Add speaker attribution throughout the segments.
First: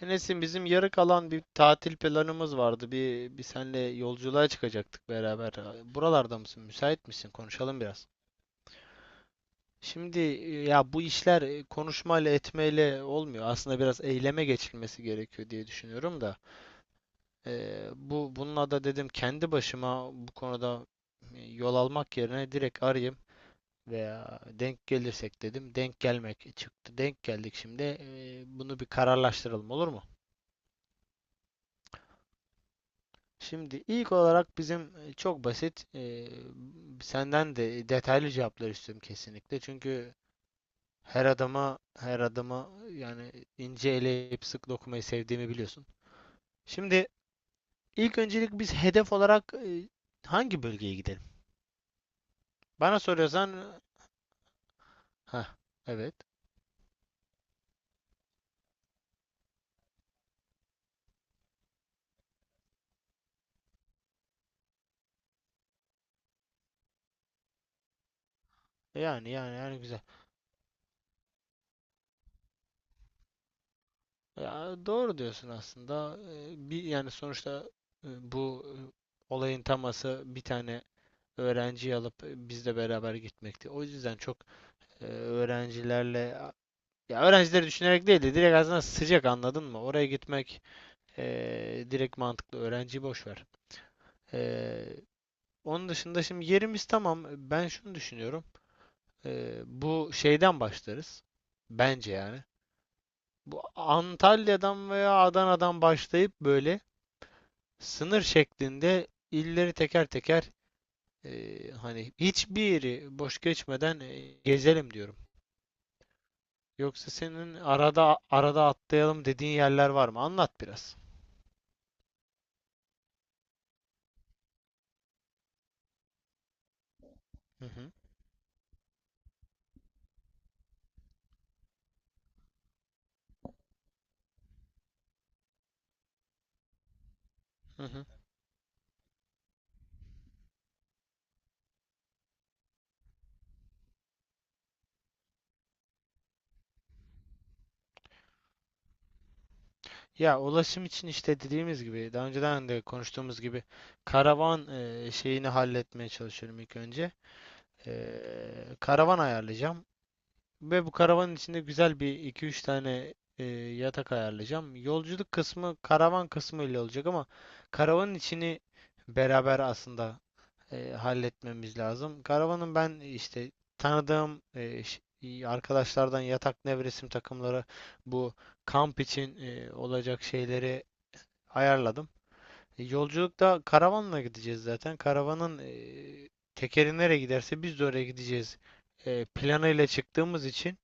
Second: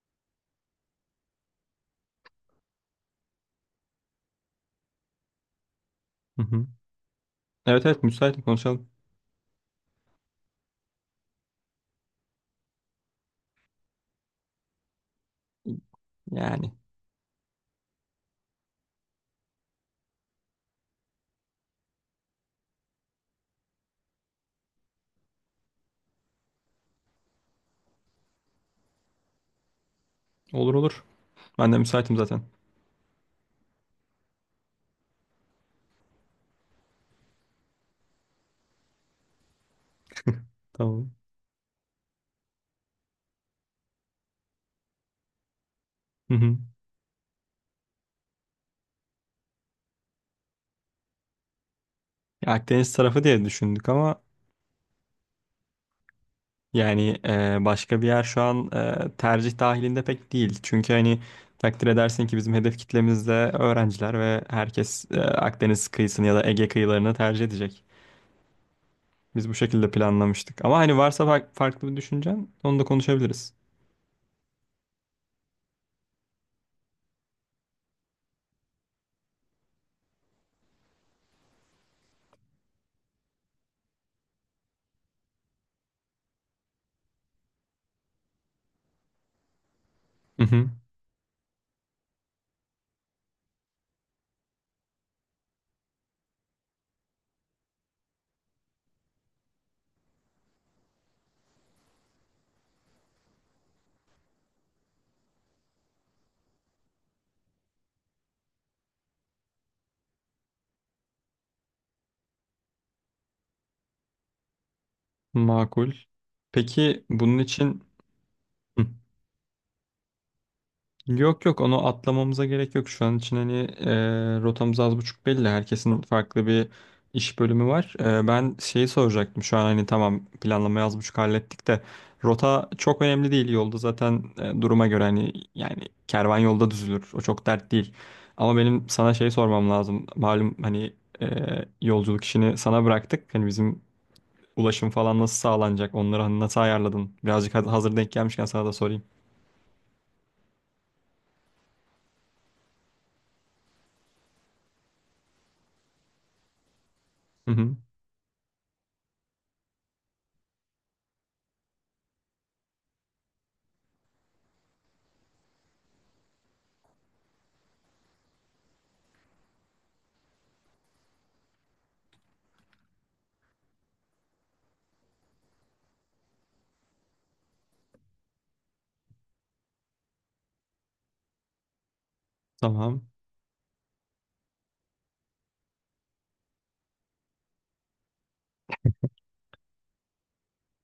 Speaker 1: Enes'im bizim yarı kalan bir tatil planımız vardı. Bir senle yolculuğa çıkacaktık beraber. Buralarda
Speaker 2: Hı
Speaker 1: mısın?
Speaker 2: hı.
Speaker 1: Müsait misin? Konuşalım
Speaker 2: Evet evet,
Speaker 1: biraz.
Speaker 2: müsaitim, konuşalım.
Speaker 1: Şimdi ya bu işler konuşmayla etmeyle olmuyor. Aslında biraz eyleme geçilmesi gerekiyor diye düşünüyorum da.
Speaker 2: Yani,
Speaker 1: Bu bununla da dedim kendi başıma bu konuda yol almak yerine direkt arayayım veya denk gelirsek dedim. Denk gelmek çıktı. Denk geldik şimdi. Bunu bir kararlaştıralım, olur mu?
Speaker 2: olur olur. Ben de müsaitim zaten.
Speaker 1: Şimdi ilk olarak bizim çok basit senden de detaylı cevaplar istiyorum kesinlikle. Çünkü
Speaker 2: Tamam.
Speaker 1: her adama yani ince eleyip sık dokumayı sevdiğimi biliyorsun.
Speaker 2: Hı hı.
Speaker 1: Şimdi ilk öncelik biz hedef olarak hangi bölgeye gidelim?
Speaker 2: Ya, Akdeniz
Speaker 1: Bana
Speaker 2: tarafı diye
Speaker 1: soruyorsan
Speaker 2: düşündük ama
Speaker 1: ha, evet.
Speaker 2: yani başka bir yer şu an tercih dahilinde pek değil. Çünkü hani takdir edersin ki bizim hedef kitlemizde öğrenciler ve herkes Akdeniz kıyısını ya da Ege kıyılarını tercih edecek.
Speaker 1: Yani
Speaker 2: Biz bu
Speaker 1: yani yani
Speaker 2: şekilde
Speaker 1: güzel.
Speaker 2: planlamıştık. Ama hani varsa farklı bir düşüncen, onu da konuşabiliriz.
Speaker 1: Ya, doğru diyorsun aslında. Bir yani sonuçta bu olayın taması bir tane öğrenciyi alıp bizle beraber gitmekti. O yüzden çok öğrencilerle ya öğrencileri düşünerek değil de direkt aslında sıcak, anladın mı? Oraya
Speaker 2: Hı
Speaker 1: gitmek
Speaker 2: hı.
Speaker 1: e, direkt mantıklı. Öğrenciyi boş ver. E, Onun dışında şimdi yerimiz tamam. Ben şunu düşünüyorum. Bu şeyden başlarız. Bence yani. Bu Antalya'dan veya Adana'dan başlayıp böyle sınır şeklinde illeri teker teker hani hiçbiri boş geçmeden gezelim diyorum.
Speaker 2: Makul. Peki
Speaker 1: Yoksa
Speaker 2: bunun
Speaker 1: senin
Speaker 2: için...
Speaker 1: arada arada
Speaker 2: Hı.
Speaker 1: atlayalım dediğin yerler var mı? Anlat biraz.
Speaker 2: Yok yok, onu atlamamıza gerek yok. Şu an için hani rotamız az buçuk belli. Herkesin farklı bir iş bölümü
Speaker 1: Hı hı.
Speaker 2: var. Ben şeyi soracaktım. Şu an hani tamam, planlamayı az buçuk hallettik de rota çok önemli değil. Yolda zaten duruma göre hani yani kervan yolda düzülür. O çok dert
Speaker 1: Hı
Speaker 2: değil.
Speaker 1: hı.
Speaker 2: Ama benim sana şey sormam lazım. Malum hani e, yolculuk işini sana bıraktık. Hani bizim ulaşım falan nasıl sağlanacak? Onları hani nasıl ayarladın? Birazcık hazır denk gelmişken sana da sorayım.
Speaker 1: Ya, ulaşım için işte dediğimiz gibi daha önceden de konuştuğumuz gibi karavan şeyini halletmeye çalışıyorum ilk önce.
Speaker 2: Hı hı,
Speaker 1: E, Karavan ayarlayacağım ve bu karavanın içinde güzel bir iki üç tane yatak ayarlayacağım. Yolculuk kısmı karavan kısmı ile olacak ama karavanın içini beraber aslında halletmemiz lazım. Karavanın ben işte tanıdığım arkadaşlardan yatak nevresim takımları bu kamp için olacak şeyleri ayarladım.
Speaker 2: tamam.
Speaker 1: Yolculukta karavanla gideceğiz zaten. Karavanın tekeri nereye giderse biz de oraya gideceğiz planıyla çıktığımız için.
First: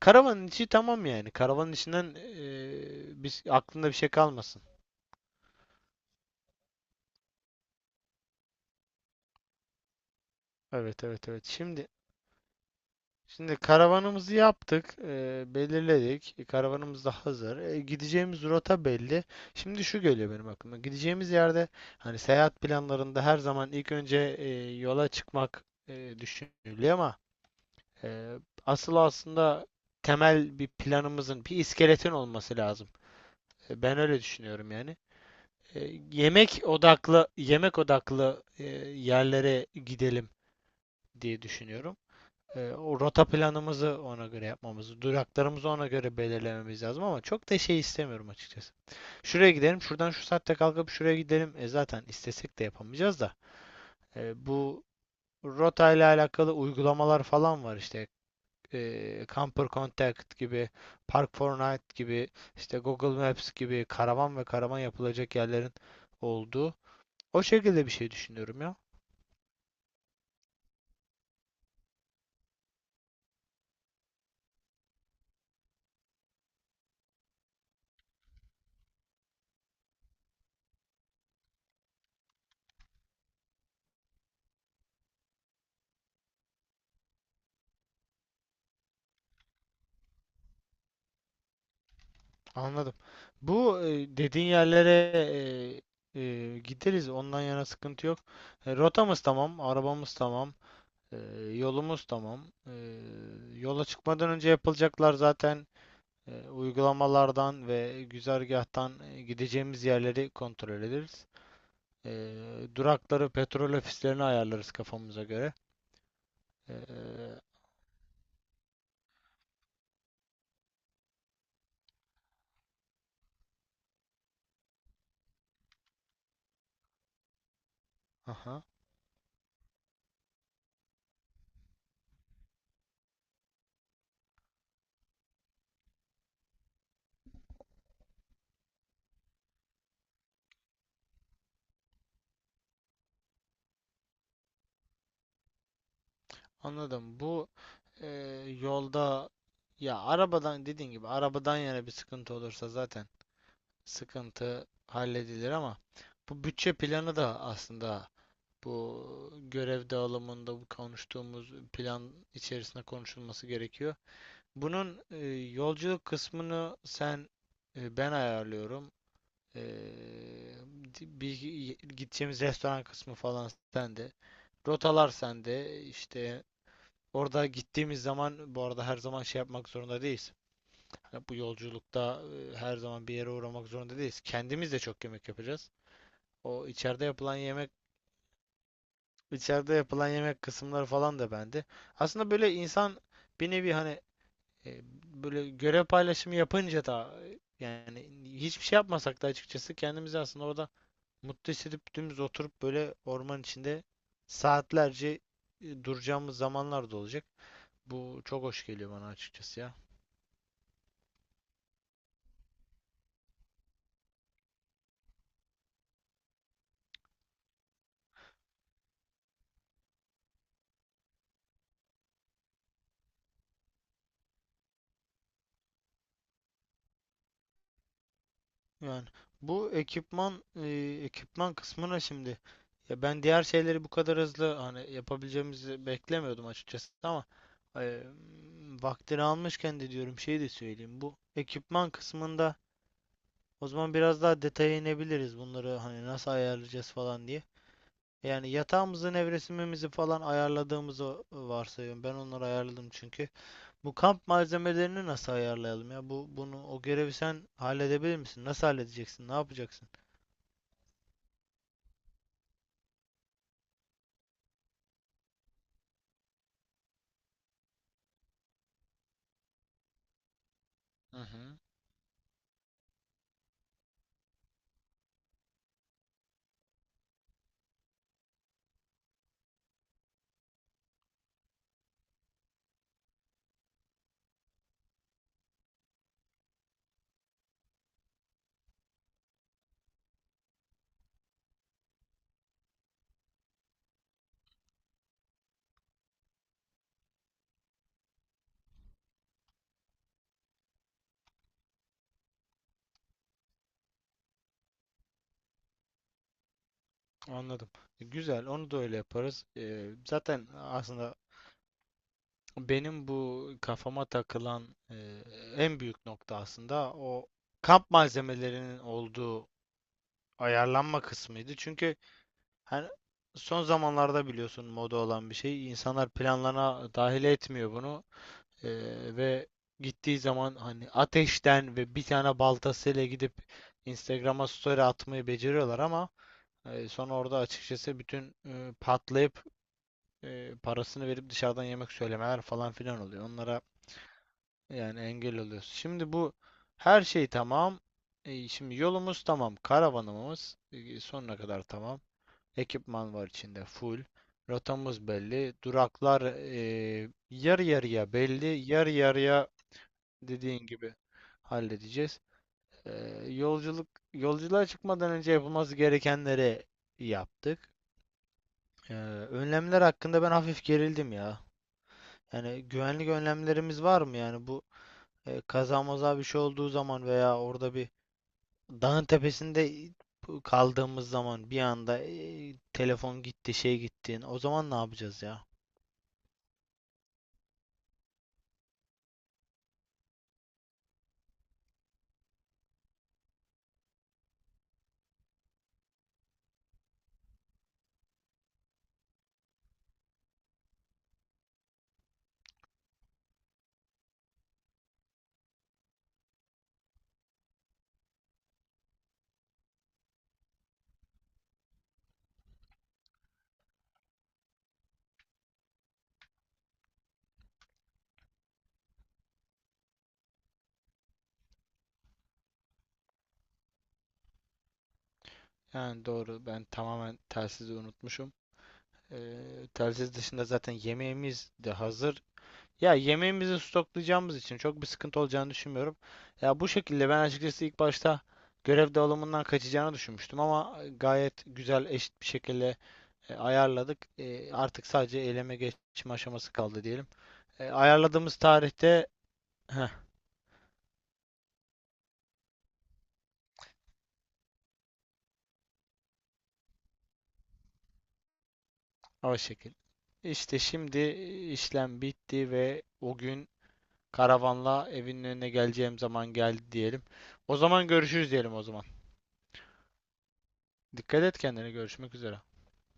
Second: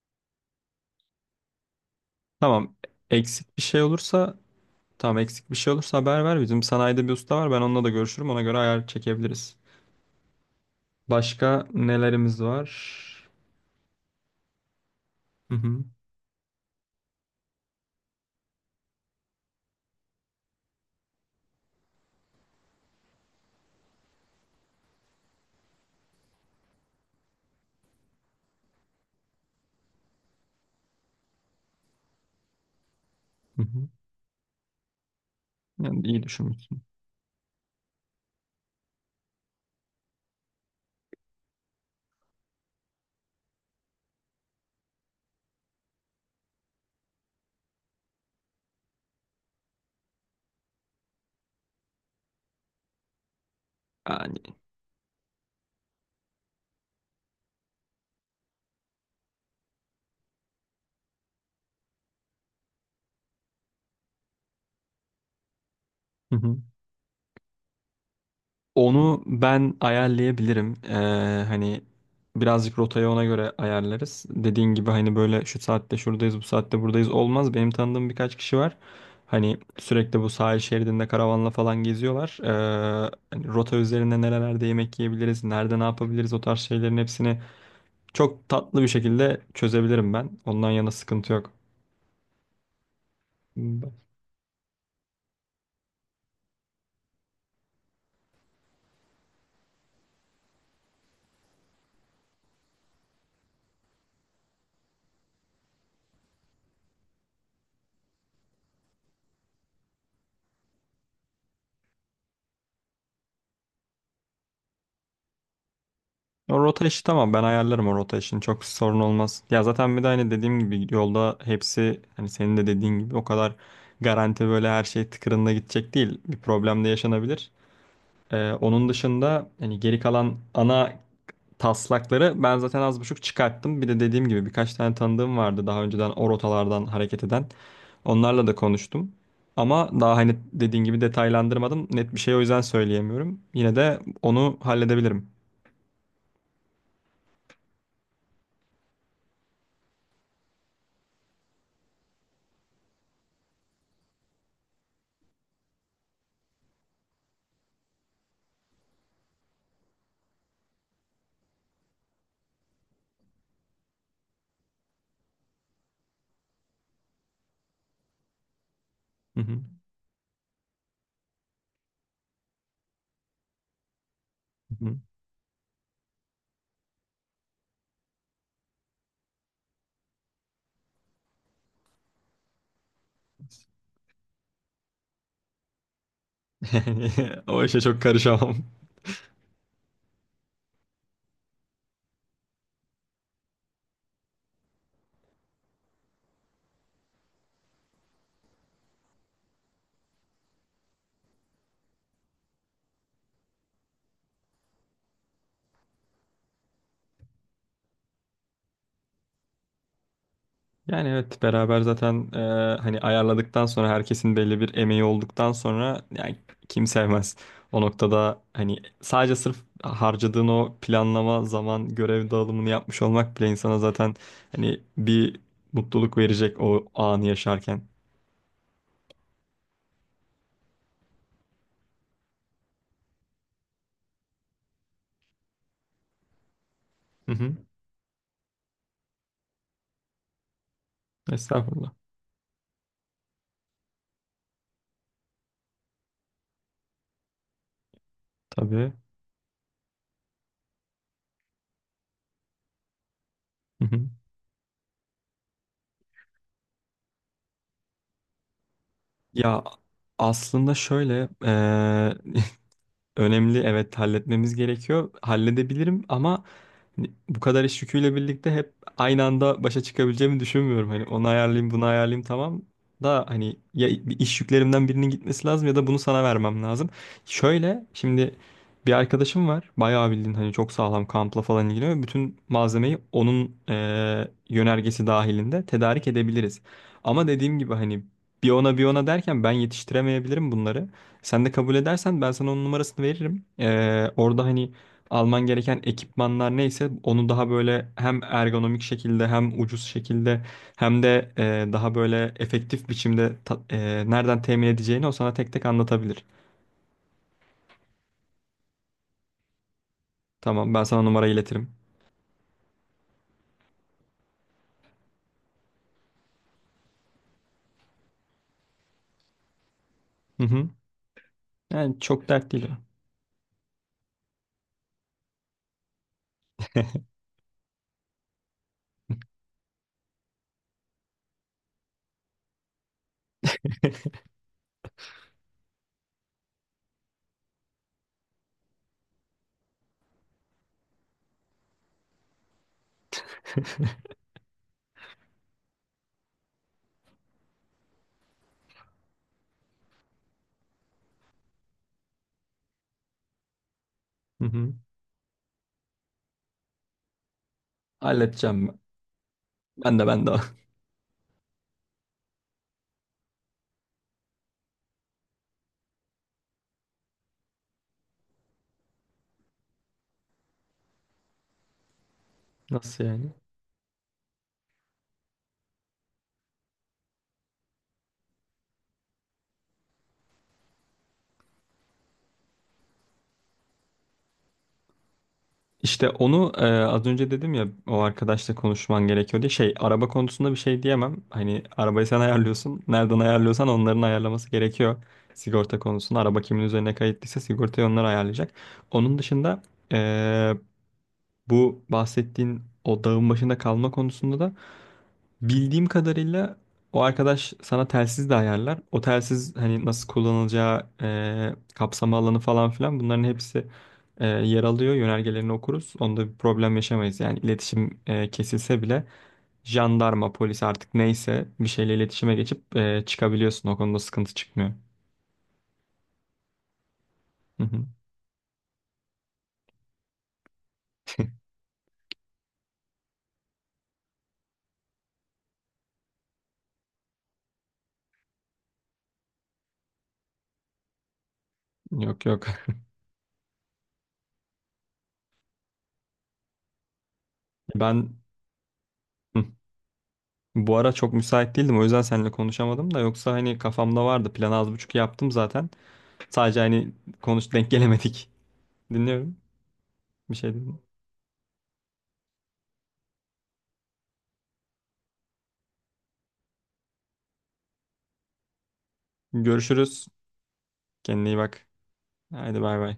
Speaker 1: Karavanın içi tamam yani. Karavanın içinden
Speaker 2: Tamam.
Speaker 1: biz
Speaker 2: Eksik bir şey
Speaker 1: aklında bir şey
Speaker 2: olursa,
Speaker 1: kalmasın.
Speaker 2: tamam, eksik bir şey olursa haber ver. Bizim sanayide bir usta var. Ben onunla da görüşürüm. Ona göre ayar çekebiliriz.
Speaker 1: Evet evet evet.
Speaker 2: Başka
Speaker 1: Şimdi
Speaker 2: nelerimiz var?
Speaker 1: Şimdi karavanımızı yaptık,
Speaker 2: Hı hı.
Speaker 1: belirledik. Karavanımız da hazır. Gideceğimiz rota belli. Şimdi şu geliyor benim aklıma. Gideceğimiz yerde hani seyahat planlarında her zaman ilk önce yola çıkmak düşünülüyor ama e, asıl aslında temel bir planımızın, bir iskeletin olması lazım.
Speaker 2: Hı hı.
Speaker 1: Ben öyle düşünüyorum yani. E,
Speaker 2: Yani iyi
Speaker 1: Yemek
Speaker 2: düşünmüşsün.
Speaker 1: odaklı, yemek odaklı yerlere gidelim diye düşünüyorum. O rota planımızı ona göre yapmamız, duraklarımızı ona göre belirlememiz lazım ama çok da şey istemiyorum açıkçası. Şuraya gidelim, şuradan şu saatte kalkıp şuraya gidelim. E zaten istesek de yapamayacağız da.
Speaker 2: Yani.
Speaker 1: Bu rota ile alakalı uygulamalar falan var işte. Camper Contact gibi, Park Fortnite gibi, işte Google Maps gibi karavan ve karavan yapılacak yerlerin
Speaker 2: Hı hı.
Speaker 1: olduğu. O şekilde bir şey düşünüyorum ya.
Speaker 2: Onu ben ayarlayabilirim. Hani birazcık rotayı ona göre ayarlarız. Dediğin gibi hani böyle şu saatte şuradayız, bu saatte buradayız olmaz. Benim tanıdığım birkaç kişi var. Hani sürekli bu sahil şeridinde karavanla falan geziyorlar. Hani rota üzerinde nerelerde yemek yiyebiliriz, nerede ne yapabiliriz, o tarz şeylerin hepsini çok tatlı bir şekilde çözebilirim ben. Ondan yana sıkıntı yok.
Speaker 1: Anladım. Bu dediğin yerlere gideriz. Ondan yana sıkıntı yok. Rotamız tamam, arabamız tamam, e, yolumuz tamam. E, Yola çıkmadan önce yapılacaklar zaten uygulamalardan ve güzergahtan gideceğimiz yerleri kontrol ederiz. E, Durakları, petrol ofislerini ayarlarız kafamıza göre.
Speaker 2: O rota işi tamam,
Speaker 1: E,
Speaker 2: ben ayarlarım o rota işini, çok sorun olmaz. Ya zaten bir de hani dediğim gibi yolda hepsi, hani senin de dediğin gibi, o kadar garanti böyle her şey tıkırında gidecek değil. Bir problem de yaşanabilir.
Speaker 1: aha.
Speaker 2: Onun dışında hani geri kalan ana taslakları ben zaten az buçuk çıkarttım. Bir de dediğim gibi birkaç tane tanıdığım vardı daha önceden o rotalardan hareket eden. Onlarla da konuştum. Ama daha hani dediğin gibi detaylandırmadım. Net bir şey o yüzden söyleyemiyorum. Yine de onu halledebilirim.
Speaker 1: Anladım. Bu e, yolda ya arabadan, dediğin gibi arabadan yana bir sıkıntı olursa zaten sıkıntı halledilir ama bu bütçe planı da aslında bu görev dağılımında, bu konuştuğumuz plan içerisinde konuşulması gerekiyor. Bunun yolculuk kısmını sen, ben ayarlıyorum.
Speaker 2: Hı hı.
Speaker 1: E, Bir gideceğimiz restoran kısmı falan sende.
Speaker 2: Hı hı.
Speaker 1: Rotalar sende, İşte. Orada gittiğimiz zaman bu arada her zaman şey yapmak zorunda değiliz. Hani bu yolculukta her zaman bir yere uğramak zorunda değiliz. Kendimiz de çok yemek yapacağız. O içeride
Speaker 2: Yani
Speaker 1: yapılan
Speaker 2: o
Speaker 1: yemek,
Speaker 2: işe çok karışamam.
Speaker 1: içeride yapılan yemek kısımları falan da bende. Aslında böyle insan bir nevi hani e, böyle görev paylaşımı yapınca da yani hiçbir şey yapmasak da açıkçası kendimizi aslında orada mutlu hissedip dümdüz oturup böyle orman içinde saatlerce duracağımız zamanlar da olacak. Bu çok hoş geliyor bana açıkçası ya.
Speaker 2: Yani evet, beraber zaten hani ayarladıktan sonra, herkesin belli bir emeği olduktan sonra, yani kim sevmez. O noktada hani sadece sırf harcadığın o planlama zaman, görev dağılımını yapmış olmak bile insana zaten hani bir mutluluk verecek o anı yaşarken.
Speaker 1: Yani bu ekipman ekipman kısmına şimdi, ya ben diğer şeyleri bu kadar hızlı hani yapabileceğimizi beklemiyordum açıkçası ama
Speaker 2: Hı hı.
Speaker 1: e, vaktini almışken de diyorum, şey de söyleyeyim bu ekipman
Speaker 2: Estağfurullah.
Speaker 1: kısmında o zaman biraz daha detaya inebiliriz, bunları hani nasıl ayarlayacağız falan diye. Yani
Speaker 2: Tabii.
Speaker 1: yatağımızı, nevresimimizi falan ayarladığımızı varsayıyorum. Ben onları ayarladım çünkü.
Speaker 2: Hı
Speaker 1: Bu
Speaker 2: hı.
Speaker 1: kamp malzemelerini nasıl ayarlayalım ya? Bu o görevi sen halledebilir misin? Nasıl halledeceksin? Ne
Speaker 2: Ya
Speaker 1: yapacaksın?
Speaker 2: aslında şöyle önemli, evet, halletmemiz gerekiyor. Halledebilirim ama hani bu kadar iş yüküyle birlikte hep aynı anda başa çıkabileceğimi düşünmüyorum. Hani
Speaker 1: Hı
Speaker 2: onu
Speaker 1: hı,
Speaker 2: ayarlayayım, bunu ayarlayayım, tamam da hani ya bir iş yüklerimden birinin gitmesi lazım ya da bunu sana vermem lazım. Şöyle şimdi bir arkadaşım var. Bayağı bildiğin hani çok sağlam kampla falan ilgileniyor. Bütün malzemeyi onun yönergesi dahilinde tedarik edebiliriz. Ama dediğim gibi hani bir ona bir ona derken ben yetiştiremeyebilirim bunları. Sen de kabul edersen ben sana onun numarasını veririm. Orada hani alman gereken ekipmanlar neyse onu daha böyle hem ergonomik şekilde, hem ucuz şekilde, hem de daha böyle efektif biçimde nereden temin edeceğini o sana tek tek anlatabilir.
Speaker 1: anladım. Güzel, onu da öyle yaparız. Zaten
Speaker 2: Tamam, ben sana
Speaker 1: aslında
Speaker 2: numara iletirim.
Speaker 1: benim bu kafama takılan en büyük nokta aslında o kamp malzemelerinin olduğu
Speaker 2: Hı hı.
Speaker 1: ayarlanma kısmıydı. Çünkü
Speaker 2: Yani çok dert değil o.
Speaker 1: hani son zamanlarda biliyorsun moda olan bir şey. İnsanlar planlarına dahil etmiyor bunu. Ve gittiği zaman hani ateşten ve bir tane baltasıyla gidip Instagram'a story atmayı beceriyorlar ama sonra orada açıkçası bütün patlayıp parasını verip dışarıdan yemek söylemeler falan filan oluyor. Onlara yani engel oluyorsun. Şimdi bu her şey tamam. Şimdi yolumuz tamam. Karavanımız sonuna kadar tamam. Ekipman var içinde full.
Speaker 2: Hı hı.
Speaker 1: Rotamız belli. Duraklar yarı yarıya
Speaker 2: Halledeceğim
Speaker 1: belli.
Speaker 2: ben.
Speaker 1: Yarı yarıya,
Speaker 2: Ben de, ben de.
Speaker 1: dediğin gibi halledeceğiz. E, Yolculuk yolculuğa çıkmadan önce yapılması gerekenleri yaptık. Ee, Önlemler hakkında ben hafif gerildim ya. Yani
Speaker 2: Nasıl
Speaker 1: güvenlik
Speaker 2: yani?
Speaker 1: önlemlerimiz var mı? Yani bu kaza maza bir şey olduğu zaman veya orada bir dağın tepesinde kaldığımız zaman bir anda telefon gitti, şey gitti. O zaman ne yapacağız ya?
Speaker 2: İşte onu az önce dedim ya o arkadaşla konuşman gerekiyor diye. Şey, araba konusunda bir şey diyemem. Hani arabayı sen ayarlıyorsun. Nereden ayarlıyorsan onların ayarlaması gerekiyor. Sigorta konusunda araba kimin üzerine kayıtlıysa sigortayı onlar ayarlayacak. Onun dışında e, bu bahsettiğin o dağın başında kalma konusunda da bildiğim kadarıyla o arkadaş sana telsiz de ayarlar. O telsiz hani nasıl kullanılacağı, kapsama alanı falan filan, bunların hepsi yer alıyor. Yönergelerini okuruz. Onda bir problem yaşamayız. Yani iletişim kesilse bile jandarma, polis, artık neyse bir şeyle iletişime geçip çıkabiliyorsun. O konuda sıkıntı çıkmıyor.
Speaker 1: Yani doğru, ben tamamen
Speaker 2: Hı
Speaker 1: telsizi
Speaker 2: hı.
Speaker 1: unutmuşum. Telsiz dışında zaten yemeğimiz de hazır. Ya yemeğimizi stoklayacağımız için çok bir sıkıntı olacağını düşünmüyorum. Ya bu şekilde ben açıkçası ilk başta görev dağılımından kaçacağını düşünmüştüm ama gayet güzel eşit
Speaker 2: Yok
Speaker 1: bir
Speaker 2: yok.
Speaker 1: şekilde ayarladık. Artık sadece eyleme geçme aşaması kaldı diyelim.
Speaker 2: Ben
Speaker 1: Ayarladığımız tarihte
Speaker 2: hı,
Speaker 1: heh,
Speaker 2: bu ara çok müsait değildim. O yüzden seninle konuşamadım da yoksa hani kafamda vardı. Planı az buçuk yaptım zaten. Sadece hani konuş denk gelemedik. Dinliyorum.
Speaker 1: o şekil.
Speaker 2: Bir şey
Speaker 1: İşte
Speaker 2: dedim.
Speaker 1: şimdi işlem bitti ve o gün karavanla evinin önüne geleceğim zaman geldi diyelim. O zaman görüşürüz diyelim o zaman.
Speaker 2: Görüşürüz.
Speaker 1: Dikkat
Speaker 2: Kendine iyi
Speaker 1: et
Speaker 2: bak.
Speaker 1: kendine, görüşmek üzere.
Speaker 2: Haydi bay bay.